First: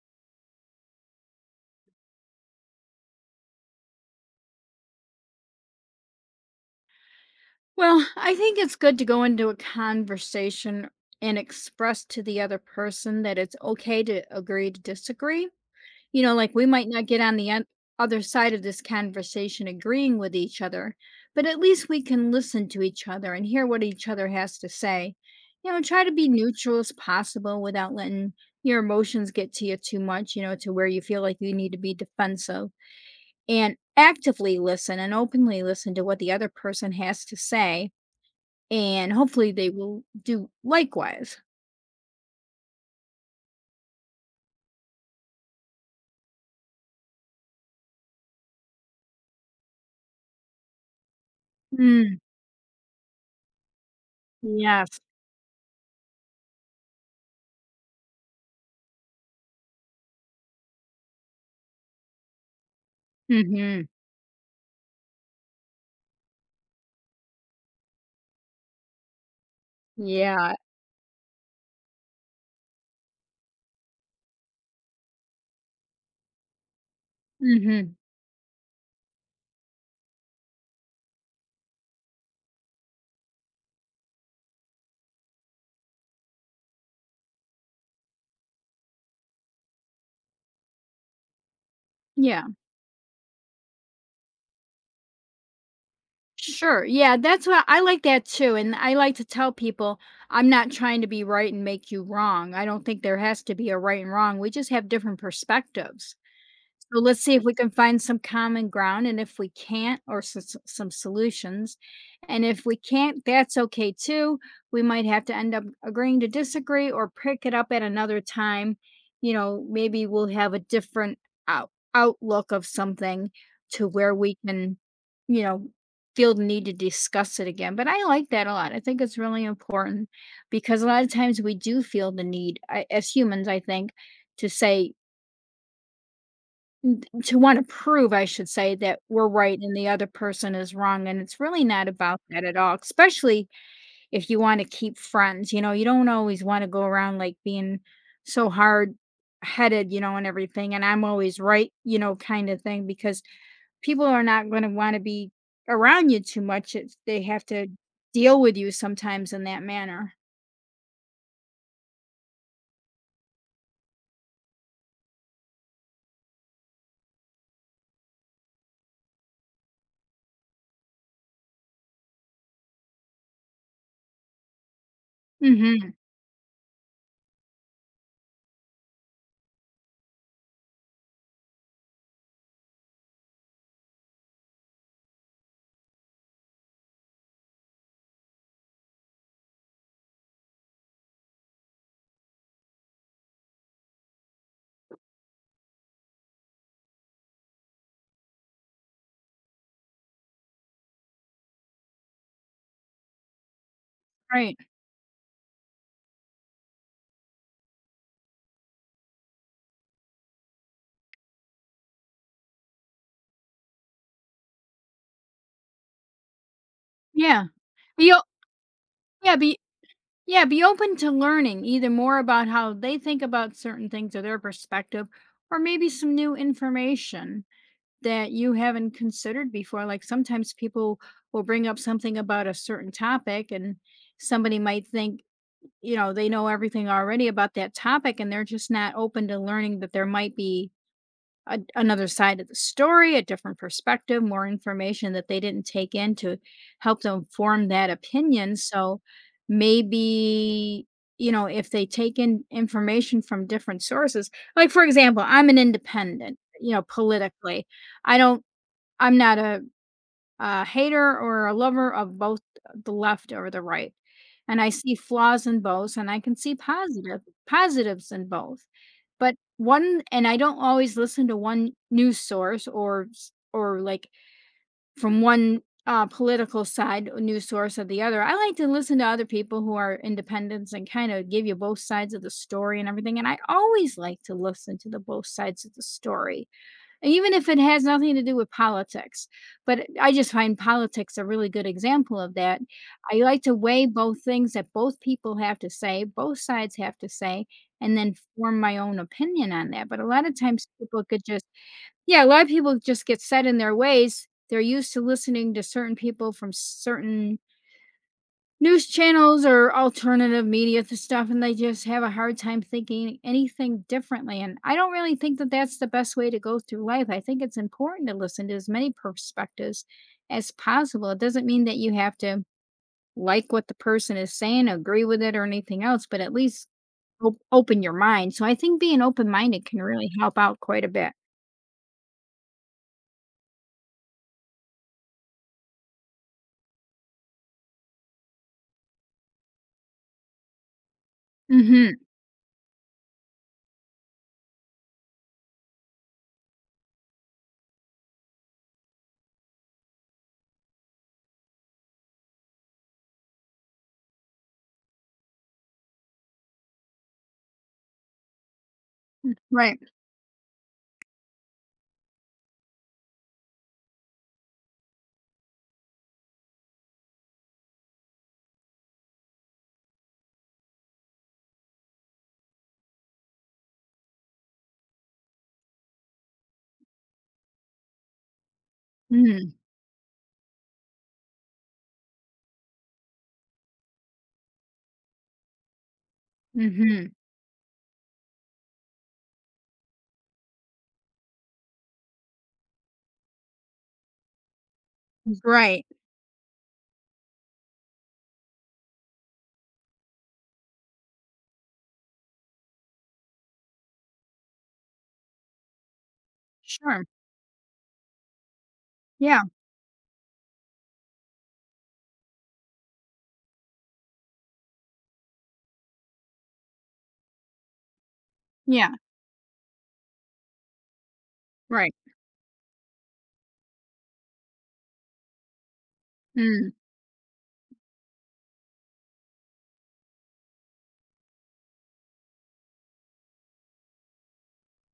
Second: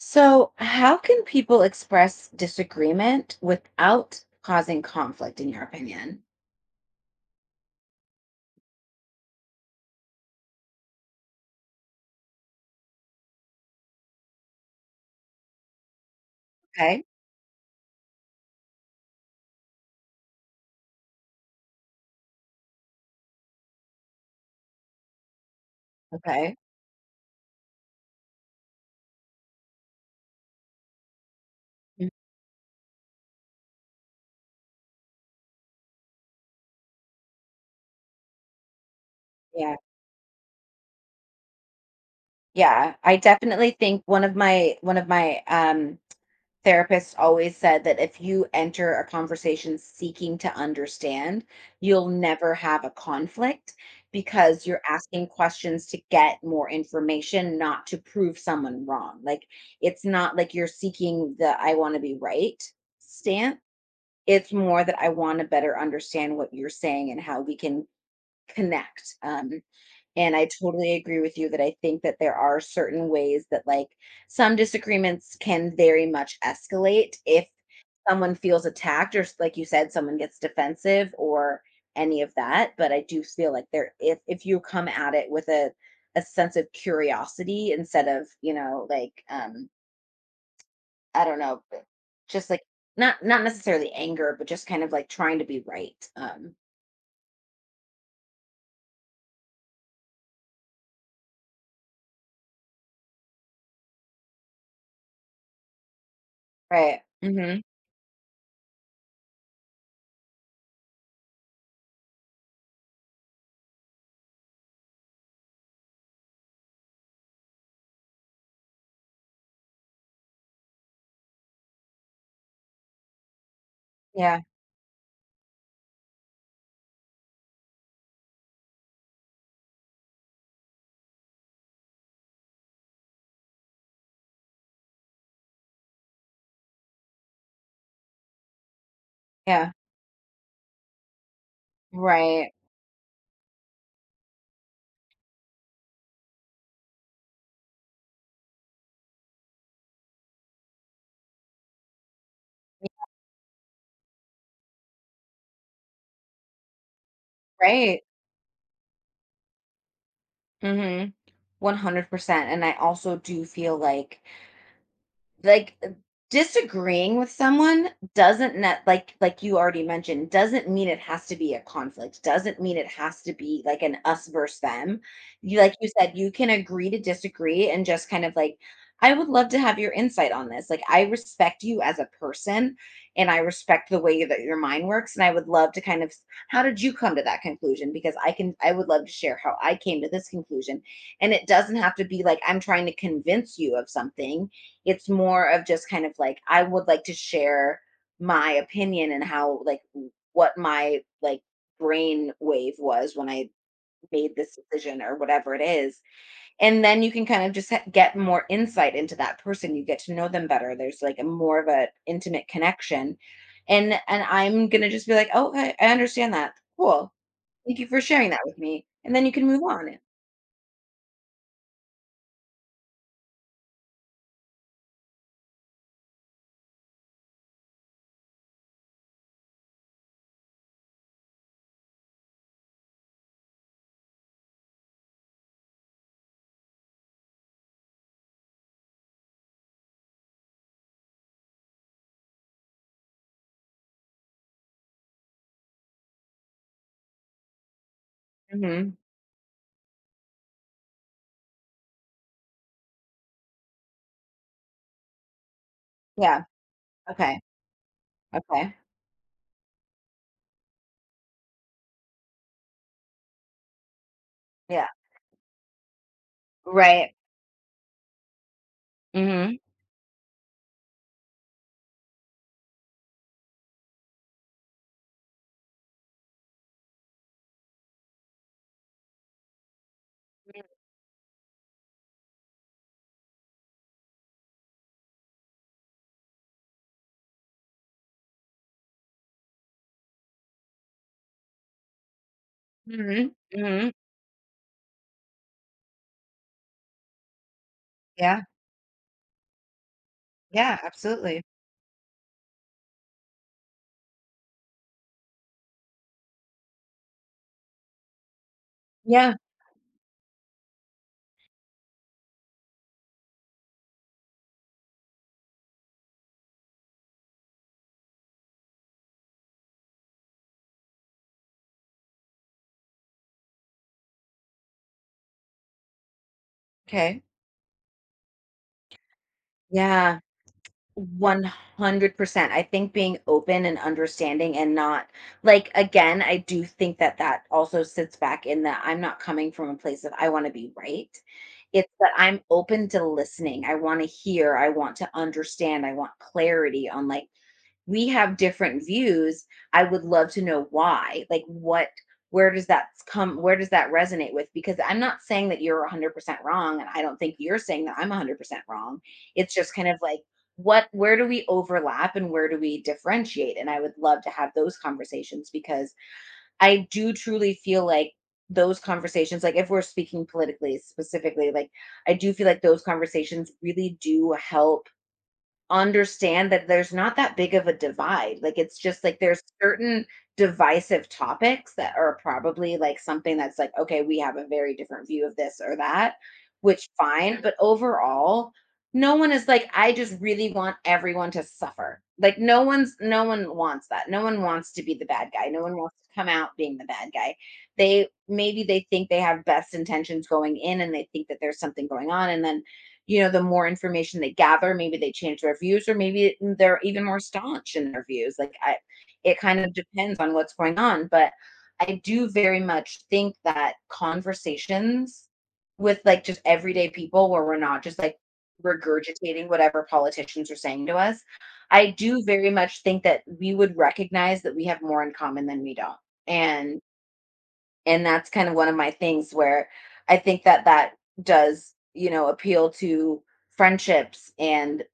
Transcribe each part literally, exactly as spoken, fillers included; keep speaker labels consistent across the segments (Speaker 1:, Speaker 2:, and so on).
Speaker 1: So, how can people express disagreement without causing conflict, in your opinion?
Speaker 2: Well, I think it's good to go into a conversation and express to the other person that it's okay to agree to disagree. You know, like we might
Speaker 1: Okay.
Speaker 2: not get on the en- other side of this conversation agreeing with each other, but at least we can listen to each other and hear what each other has to say. You know, try to be
Speaker 1: Okay.
Speaker 2: neutral as possible without letting your emotions get to you too much, you know, to where you feel like you need to be
Speaker 1: Mm.
Speaker 2: defensive and actively listen and openly listen to what the other person has to say and hopefully they
Speaker 1: Yeah.
Speaker 2: will do likewise.
Speaker 1: Yeah. I definitely think one of my one of my um therapists always said that if you enter a conversation seeking to understand, you'll
Speaker 2: Mm,
Speaker 1: never have a conflict because you're
Speaker 2: yes.
Speaker 1: asking questions to get more information, not to prove someone wrong. Like it's not like you're seeking the I want to be right stance.
Speaker 2: Mhm.
Speaker 1: It's more that I wanna better understand what you're saying and how we can connect, um, and I
Speaker 2: Yeah.
Speaker 1: totally agree with you that I think that there are certain ways that, like, some disagreements can very much escalate if
Speaker 2: Mhm.
Speaker 1: someone feels attacked or s like you said, someone gets defensive or any of that, but I do feel like there, if if you come at it with a a sense of curiosity instead of, you know, like, um I don't know, but
Speaker 2: Yeah.
Speaker 1: just like not not necessarily anger, but just kind of like trying to be right. Um,
Speaker 2: Sure. Yeah, that's what I like that too, and I like to tell people, "I'm not trying to be right and make you wrong." I don't think there has to be a right and wrong, we just have different perspectives. So
Speaker 1: right.
Speaker 2: let's see if we
Speaker 1: Mm-hmm.
Speaker 2: can find some common ground, and if we can't, or s s some solutions, and if we can't, that's okay too. We might have to end up agreeing to disagree or pick it up at another time. You know, maybe we'll have a different out outlook of something to where we
Speaker 1: Yeah.
Speaker 2: can, you know, feel the need to discuss it again. But I like that a lot. I think it's really important because a lot of times we do feel the need, I, as humans, I think, to say, to wanna prove, I should say, that we're right
Speaker 1: Yeah.
Speaker 2: and the other person is wrong, and it's really not about that
Speaker 1: Right.
Speaker 2: at all, especially if you wanna keep friends, you know, you don't always wanna go around, like, being so hard-headed, you know, and everything, and I'm always right, you know, kinda thing, because people are not gonna wanna be around you too much if they have to
Speaker 1: Right.
Speaker 2: deal with you sometimes in that manner.
Speaker 1: Mm-hmm. One hundred percent. And I also do feel like like uh, disagreeing with someone doesn't net like like you already mentioned, doesn't mean it has to be a conflict, doesn't mean it has to be like an us versus them. You Like you
Speaker 2: Mhm,
Speaker 1: said, you can agree to disagree and just kind of like, I would love to have your insight on this. Like, I respect you as a person and I respect the way that your mind works, and I would love to kind of, how did you come to that conclusion? Because i can I would love to share how I came to this conclusion, and it doesn't have to be like I'm trying to convince you of something. It's more of just kind of like, I would like to share my opinion and how, like, what my, like, brain wave was when I made this
Speaker 2: right.
Speaker 1: decision or whatever it is. And then you can kind of just ha- get more insight into that person. You get to know them better. There's like a more of a intimate connection. And and I'm gonna just be like, oh, okay, I understand that. Cool.
Speaker 2: Yeah.
Speaker 1: Thank you for
Speaker 2: But You'll
Speaker 1: sharing that with me. And then you
Speaker 2: yeah,
Speaker 1: can
Speaker 2: be
Speaker 1: move on.
Speaker 2: Yeah, be open to learning either more about how they think about certain things or their perspective, or maybe some new information that you haven't considered before. Like sometimes people will bring up something about a certain topic, and somebody might think, you know, they know everything already about that topic, and they're just not open to learning that there might be a, another side of the story, a different perspective, more information that they didn't take in to help them form that opinion.
Speaker 1: Hmm.
Speaker 2: So maybe, you know, if they take in information from different sources, like for example, I'm an independent,
Speaker 1: Yeah.
Speaker 2: you know,
Speaker 1: Okay.
Speaker 2: politically. I don't,
Speaker 1: Okay.
Speaker 2: I'm not a a hater or a lover of both the left or the right. And I
Speaker 1: Yeah.
Speaker 2: see flaws in both and I can see
Speaker 1: Right.
Speaker 2: positive positives in both. But
Speaker 1: Mm-hmm.
Speaker 2: one and I don't always listen to one news source or s- or like from one uh, political side or news source or the other. I like to listen to other people who are independents and kind of give you both sides of the story and everything. And I always like to listen to the both sides of the story even if it has nothing to do with politics, but I just find politics a really good example of that. I
Speaker 1: Mm-hmm.
Speaker 2: like to weigh
Speaker 1: Mm-hmm.
Speaker 2: both things that both people have to say, both sides have to say, and then
Speaker 1: Yeah,
Speaker 2: form my own opinion on that. But a lot of times
Speaker 1: yeah,
Speaker 2: people could
Speaker 1: absolutely.
Speaker 2: just, yeah, a lot of people just get set in their ways. They're used to listening to certain people from certain news
Speaker 1: Yeah.
Speaker 2: channels or alternative media to stuff, and they just have a hard time thinking anything differently. And I don't really think that that's the best way to go through life. I think it's important to listen to as many perspectives as possible. It doesn't mean that you have to like what the person is saying, agree with it or anything else, but at least
Speaker 1: Okay.
Speaker 2: op- open your mind. So I think being open-minded can really
Speaker 1: Yeah,
Speaker 2: help out quite a bit.
Speaker 1: one hundred percent. I think being open and understanding, and not, like, again, I do think that that also sits back in that I'm not coming from a place of I want to be right. It's
Speaker 2: Mm-hmm.
Speaker 1: that I'm open to listening. I want to hear, I want to understand, I want clarity on, like, we have different views. I would love to know why, like, what, where does that come where does that resonate with? Because I'm not saying that you're one hundred percent wrong, and I don't think you're saying that I'm one hundred percent wrong. It's just
Speaker 2: Right.
Speaker 1: kind of like, what where do we overlap and where do we differentiate? And I would love to have those conversations, because I do truly feel like those conversations, like, if we're speaking politically specifically, like, I do feel like those conversations really do help understand that there's not that big of a divide. Like, it's just like there's
Speaker 2: Mm-hmm.
Speaker 1: certain divisive topics that are probably like something that's like, okay, we have a very different view of this or that, which
Speaker 2: Mm-hmm.
Speaker 1: fine. But overall, no one is like, I just really want everyone to suffer. Like, no one's no one wants that. No one wants to be the bad guy. No one
Speaker 2: Right.
Speaker 1: wants to come out being the bad guy. They, maybe they think they have best intentions going in, and they think that there's something going on, and then, you know, the more information they gather, maybe they change their views, or maybe they're even
Speaker 2: Sure.
Speaker 1: more staunch in their views. Like I, it
Speaker 2: Yeah.
Speaker 1: kind of depends on what's going on. But I do very much think that conversations with, like, just everyday people where we're not just like
Speaker 2: Yeah.
Speaker 1: regurgitating whatever politicians are saying to us, I
Speaker 2: Right.
Speaker 1: do very much think that we would recognize that we have more in common than we don't.
Speaker 2: Mm.
Speaker 1: And and that's kind of one of my things, where I think that that does, you know, appeal to friendships and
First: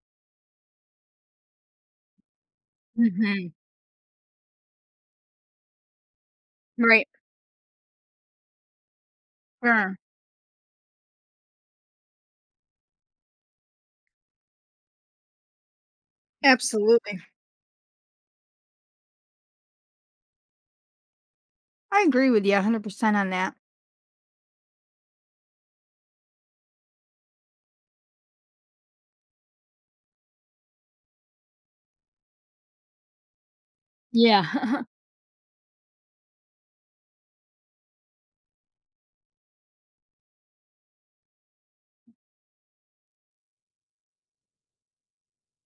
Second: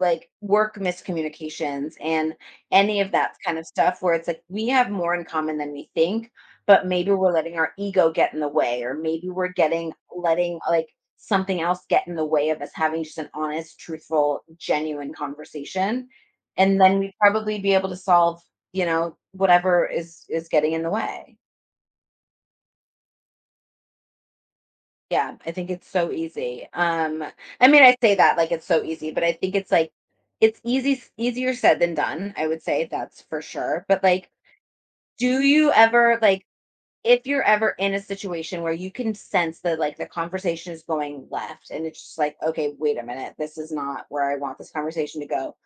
Speaker 1: like work miscommunications and any of that
Speaker 2: Mm-hmm.
Speaker 1: kind of stuff, where it's like we have more in common than we think, but
Speaker 2: Right.
Speaker 1: maybe we're letting our ego get in the way, or maybe we're getting
Speaker 2: Sure.
Speaker 1: letting, like, something else get in the way of us having just an honest, truthful, genuine conversation, and then we
Speaker 2: Absolutely.
Speaker 1: probably be able to solve, you know, whatever is is getting in the way.
Speaker 2: I agree with you one hundred percent on that.
Speaker 1: Yeah, I think it's so easy. Um, I mean, I say that like it's so easy, but I think it's like it's easy s- easier said than done. I would say that's for sure. But like,
Speaker 2: Yeah.
Speaker 1: do you ever like, if you're ever in a situation where you can sense that like the conversation is going left, and it's just like, okay, wait a minute, this is not where I want this conversation to go.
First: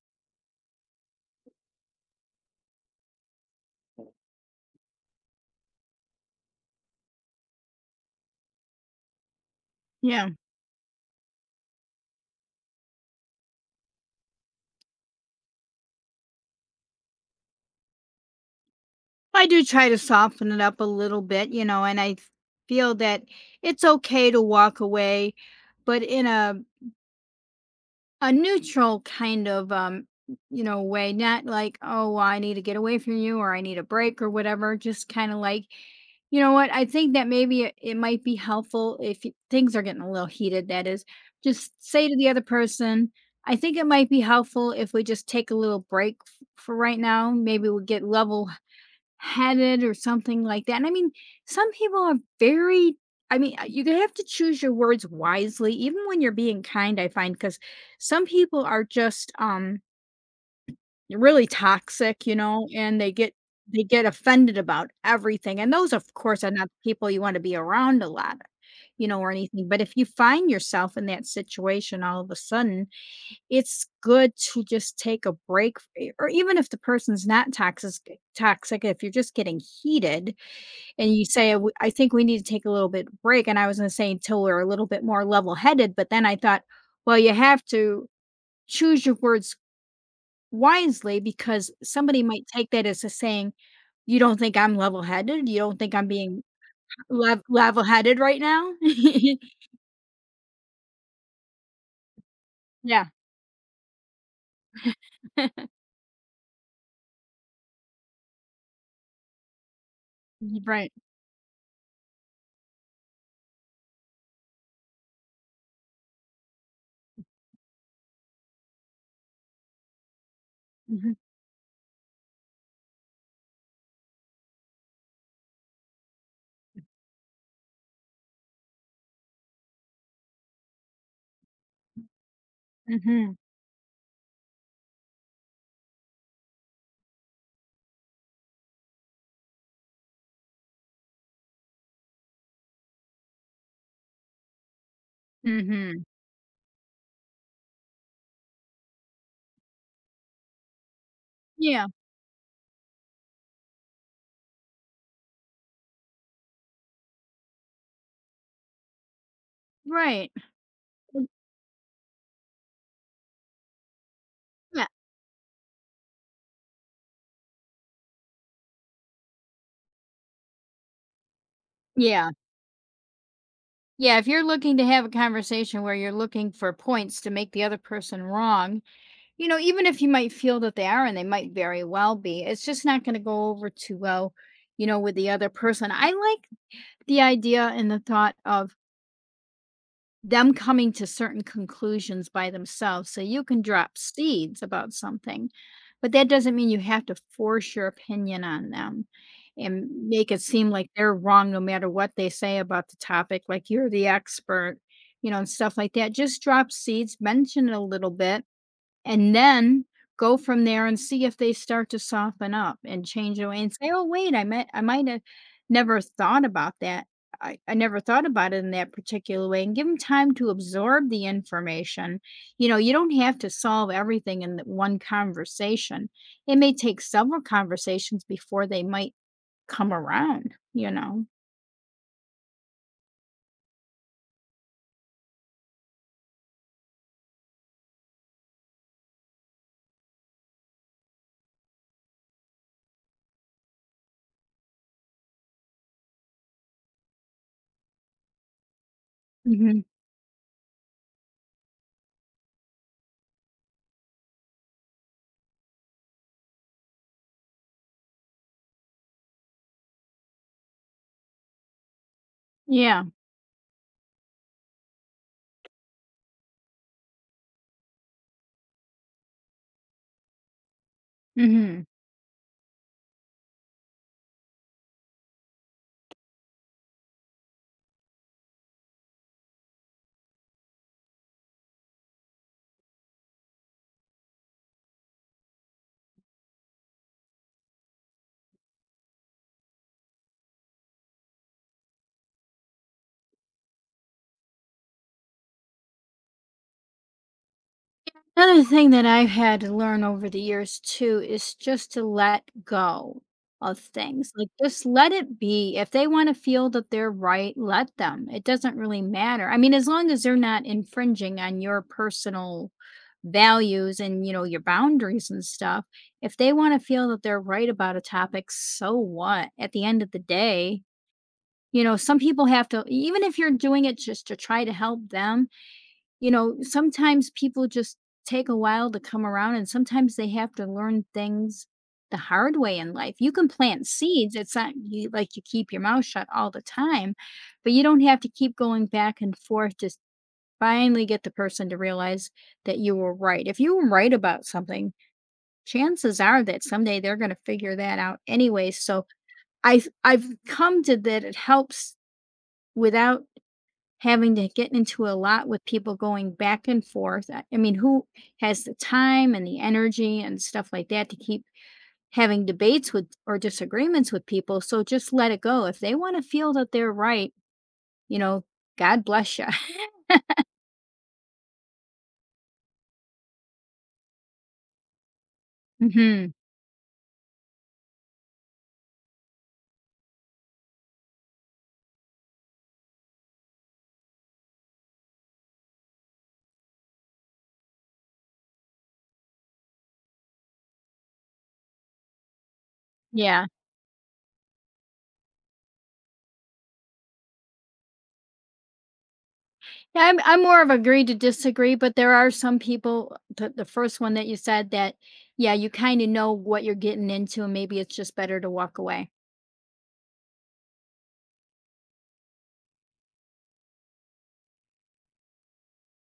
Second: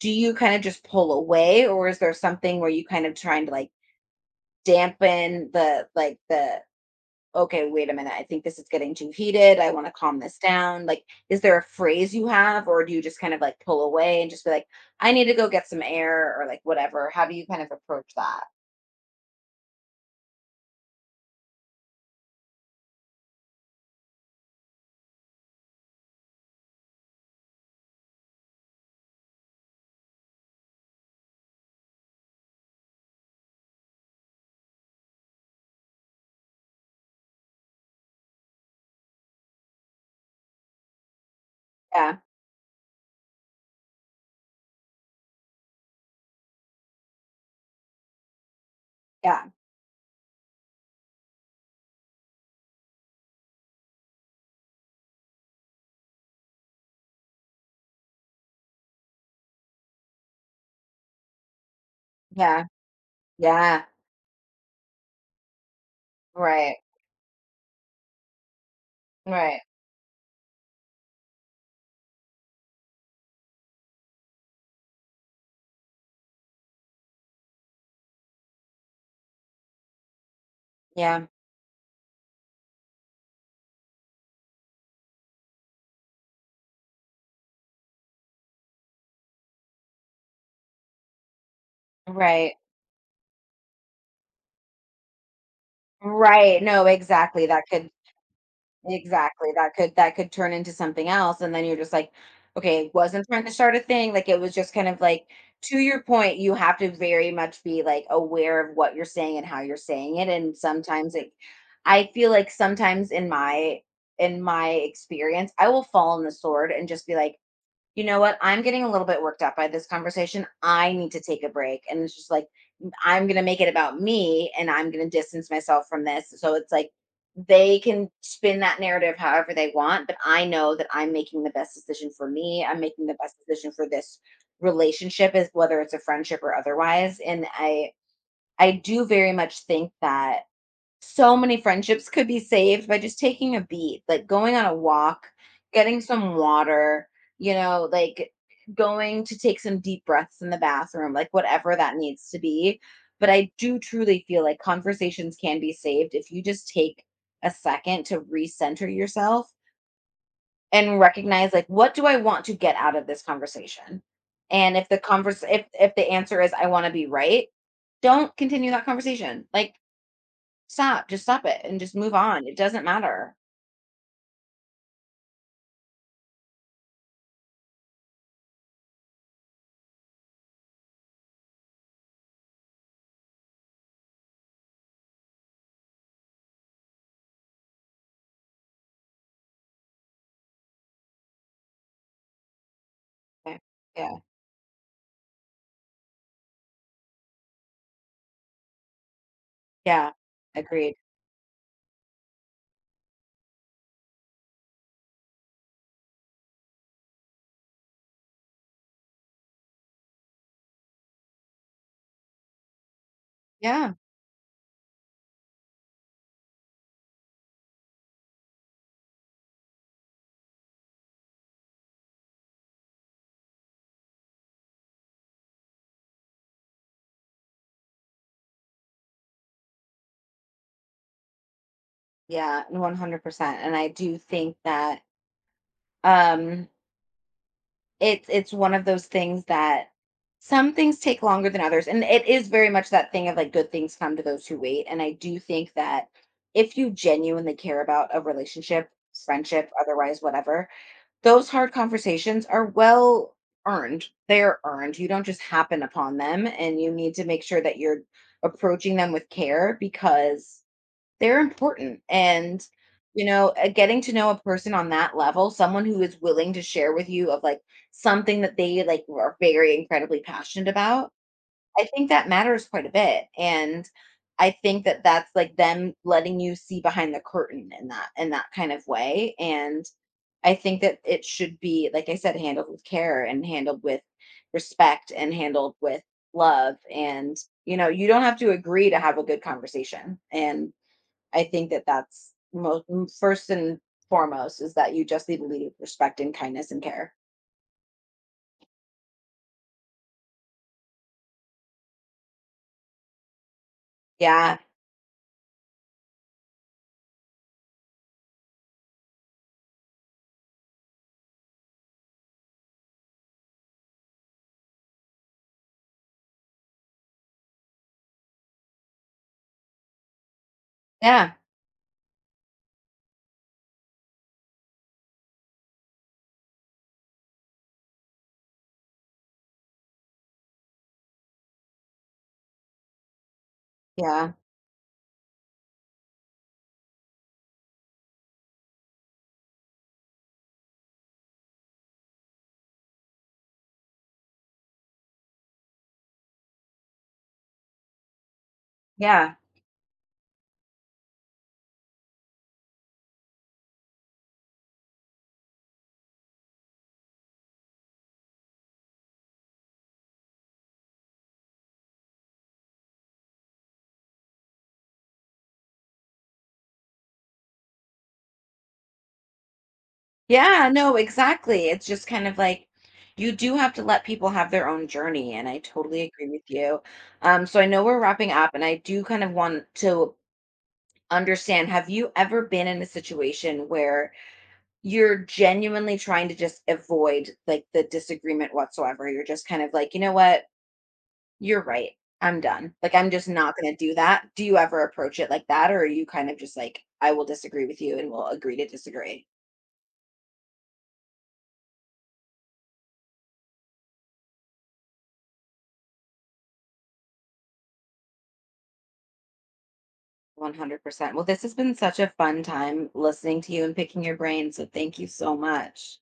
Speaker 1: Do you kind of just pull away, or is there something where you kind of trying to like dampen the, like the okay, wait a minute, I think this is getting too heated, I want to calm
Speaker 2: Yeah.
Speaker 1: this down. Like, is there a phrase you have, or do you just kind of like pull away and just be like, I need to go get some air or like whatever? How do you kind of approach that?
Speaker 2: I do try to soften it up a little bit, you know, and I feel that it's okay to walk away, but in a a neutral kind of um you know way, not like, oh well, I need to get away from you, or I need a break, or whatever. Just kind of like, you know what, I think that maybe it, it might be helpful if y- things are getting a little heated, that is, just say to
Speaker 1: Yeah,
Speaker 2: the other person, I think it might be helpful if we just take a little break f- for right now. Maybe we'll get level
Speaker 1: yeah,
Speaker 2: headed or something like that. And I mean, some people are very, I mean, uh, you have to choose your words wisely even when you're being kind, I find, because some people are just, um, really toxic, you
Speaker 1: yeah,
Speaker 2: know, and they get they
Speaker 1: yeah.
Speaker 2: get offended about everything, and those, of course, are not
Speaker 1: Right,
Speaker 2: the people you wanna be around a lot, you know, or
Speaker 1: right.
Speaker 2: anything, but if you find yourself in that situation all of a sudden, it's good to just take a break, e or even if the person's not toxic, toxic, if you're just getting heated and you
Speaker 1: Yeah,
Speaker 2: say, "W I think we need to take a little bit break," and I was gonna say until we're a little bit more level-headed, but then I thought, well, you have to choose your words wisely because somebody might
Speaker 1: right,
Speaker 2: take that as a saying, "You don't think I'm level-headed? You don't think I'm being
Speaker 1: right. No,
Speaker 2: lev
Speaker 1: exactly. That could
Speaker 2: level-headed right now?"
Speaker 1: Exactly, that could that could turn into something else, and then you're just like, "Okay,
Speaker 2: Yeah.
Speaker 1: wasn't trying to start a thing," like, it was just kind of like, to your point, you have to very much be, like, aware of what you're saying and how you're saying it, and
Speaker 2: Right.
Speaker 1: sometimes it I feel like sometimes in my in my experience, I will fall on the sword and just be like, you know what? I'm getting a little bit worked up by this conversation. I need
Speaker 2: Mhm.
Speaker 1: to take a break. And it's just like, I'm going to make it about me and I'm going to distance myself from this. So it's like, they can spin that narrative however they want, but I know that I'm making the best decision for me. I'm making the best
Speaker 2: Mhm.
Speaker 1: decision for this relationship, is whether it's a friendship or otherwise. And I, I do very much think that so many friendships could be saved by just taking a beat, like going on a walk, getting
Speaker 2: Mhm.
Speaker 1: some water, you know, like going to take some deep breaths in the bathroom, like whatever
Speaker 2: Yeah.
Speaker 1: that needs to be. But I do truly feel like conversations can be saved if you just take a second to recenter yourself
Speaker 2: Right.
Speaker 1: and
Speaker 2: Mm,
Speaker 1: recognize, like, what do I want to get out of this conversation? And
Speaker 2: yeah.
Speaker 1: if the converse if if the answer is I want to be right, don't continue that conversation. Like, stop, just stop it and just move
Speaker 2: Yeah.
Speaker 1: on. It doesn't matter.
Speaker 2: Yeah, if you're looking to have a conversation where you're looking for points to make the other person wrong, you know, even if you might feel that they are and they might very well be, it's just not going to go over too well, you know, with the other person. I like the idea and the thought of them coming to certain conclusions by themselves. So you
Speaker 1: Yeah,
Speaker 2: can drop
Speaker 1: yeah,
Speaker 2: seeds about something, but that doesn't mean you have to force your opinion on them and
Speaker 1: yeah,
Speaker 2: make it seem like
Speaker 1: agreed.
Speaker 2: they're wrong no matter what they say about the topic, like you're the expert, you know, and stuff like that. Just drop seeds, mention it a little bit, and then go from there and see if they start to soften up and change away and say,
Speaker 1: Yeah,
Speaker 2: "Oh, wait, I might I might have never thought about that. I, I never thought about it in that particular way." And give them time to absorb the information. You know, you don't have to solve everything in that one conversation. It may take several conversations before they might come around, you know.
Speaker 1: yeah, one hundred percent, and I do think that, um, it's it's one of those things that some things take longer than others, and it is very much that thing of, like, good things come to those who wait, and I do think that if you genuinely care about a relationship, friendship,
Speaker 2: Hmm.
Speaker 1: otherwise, whatever, those hard conversations are well earned. They're earned. You don't just happen upon them, and you need to make sure that you're approaching them with care, because they're important. And,
Speaker 2: Yeah.
Speaker 1: you know, uh, getting to know a person on that level, someone who is willing to share with you of like something that they, like, are very incredibly passionate about,
Speaker 2: Hmm.
Speaker 1: I think that matters quite a bit. And I think that that's like them letting you see behind the curtain in that in that kind of way, and I think that it should be, like I said, handled with care and handled with respect and handled with love. And, you know, you don't have to agree to have a good conversation. And I think that that's most first and foremost, is that you just need to lead with respect and kindness and care.
Speaker 2: Another thing that I've had to learn over the years too is just to let go of things. Like,
Speaker 1: Yeah.
Speaker 2: just let it be. If they want to feel that they're right, let them. It doesn't really matter. I mean, as long as they're not infringing on your personal values and, you know, your boundaries and stuff, if they want to feel that they're right about a topic, so what? At the end of the day,
Speaker 1: Yeah.
Speaker 2: you know, some people have to, even if you're doing it just to try to help them, you know, sometimes people just take a while to come around, and sometimes they have to learn things the hard way in life. You can plant
Speaker 1: Yeah.
Speaker 2: seeds. It's not you like you keep your mouth shut all the time, but you don't have to keep going back and forth to s- finally get the person to realize that you were right. If you were right about something, chances are that someday they're going to figure that out anyway. So
Speaker 1: Yeah.
Speaker 2: I've I've come to that, it helps without having to get into a lot with people going back and forth. I I mean, who has the time and the energy and stuff like that to keep having debates with or disagreements with people? So just let it go. If they want to feel that they're right, you know, God bless you.
Speaker 1: Yeah. No, exactly. It's just kind of like, you do have to let people have their own journey, and I totally agree
Speaker 2: Hmm.
Speaker 1: with you. Um, so, I know we're wrapping up, and I do kind of want to understand, have you ever been in a situation where you're genuinely trying to just avoid like the disagreement whatsoever? You're just kind of like, you know what, you're right, I'm done, like, I'm just
Speaker 2: Yeah.
Speaker 1: not going to do that. Do you ever approach it like that, or are you kind of just like, I will disagree with you, and we'll agree to disagree?
Speaker 2: Yeah, I'm, I'm, more of agree to disagree, but there are some people, the, the first one that you said that, yeah, you kind of know what you're getting into, and maybe it's just better to walk away.
Speaker 1: one hundred percent. Well, this has been such a fun time listening to you and picking your brain, so thank you so much.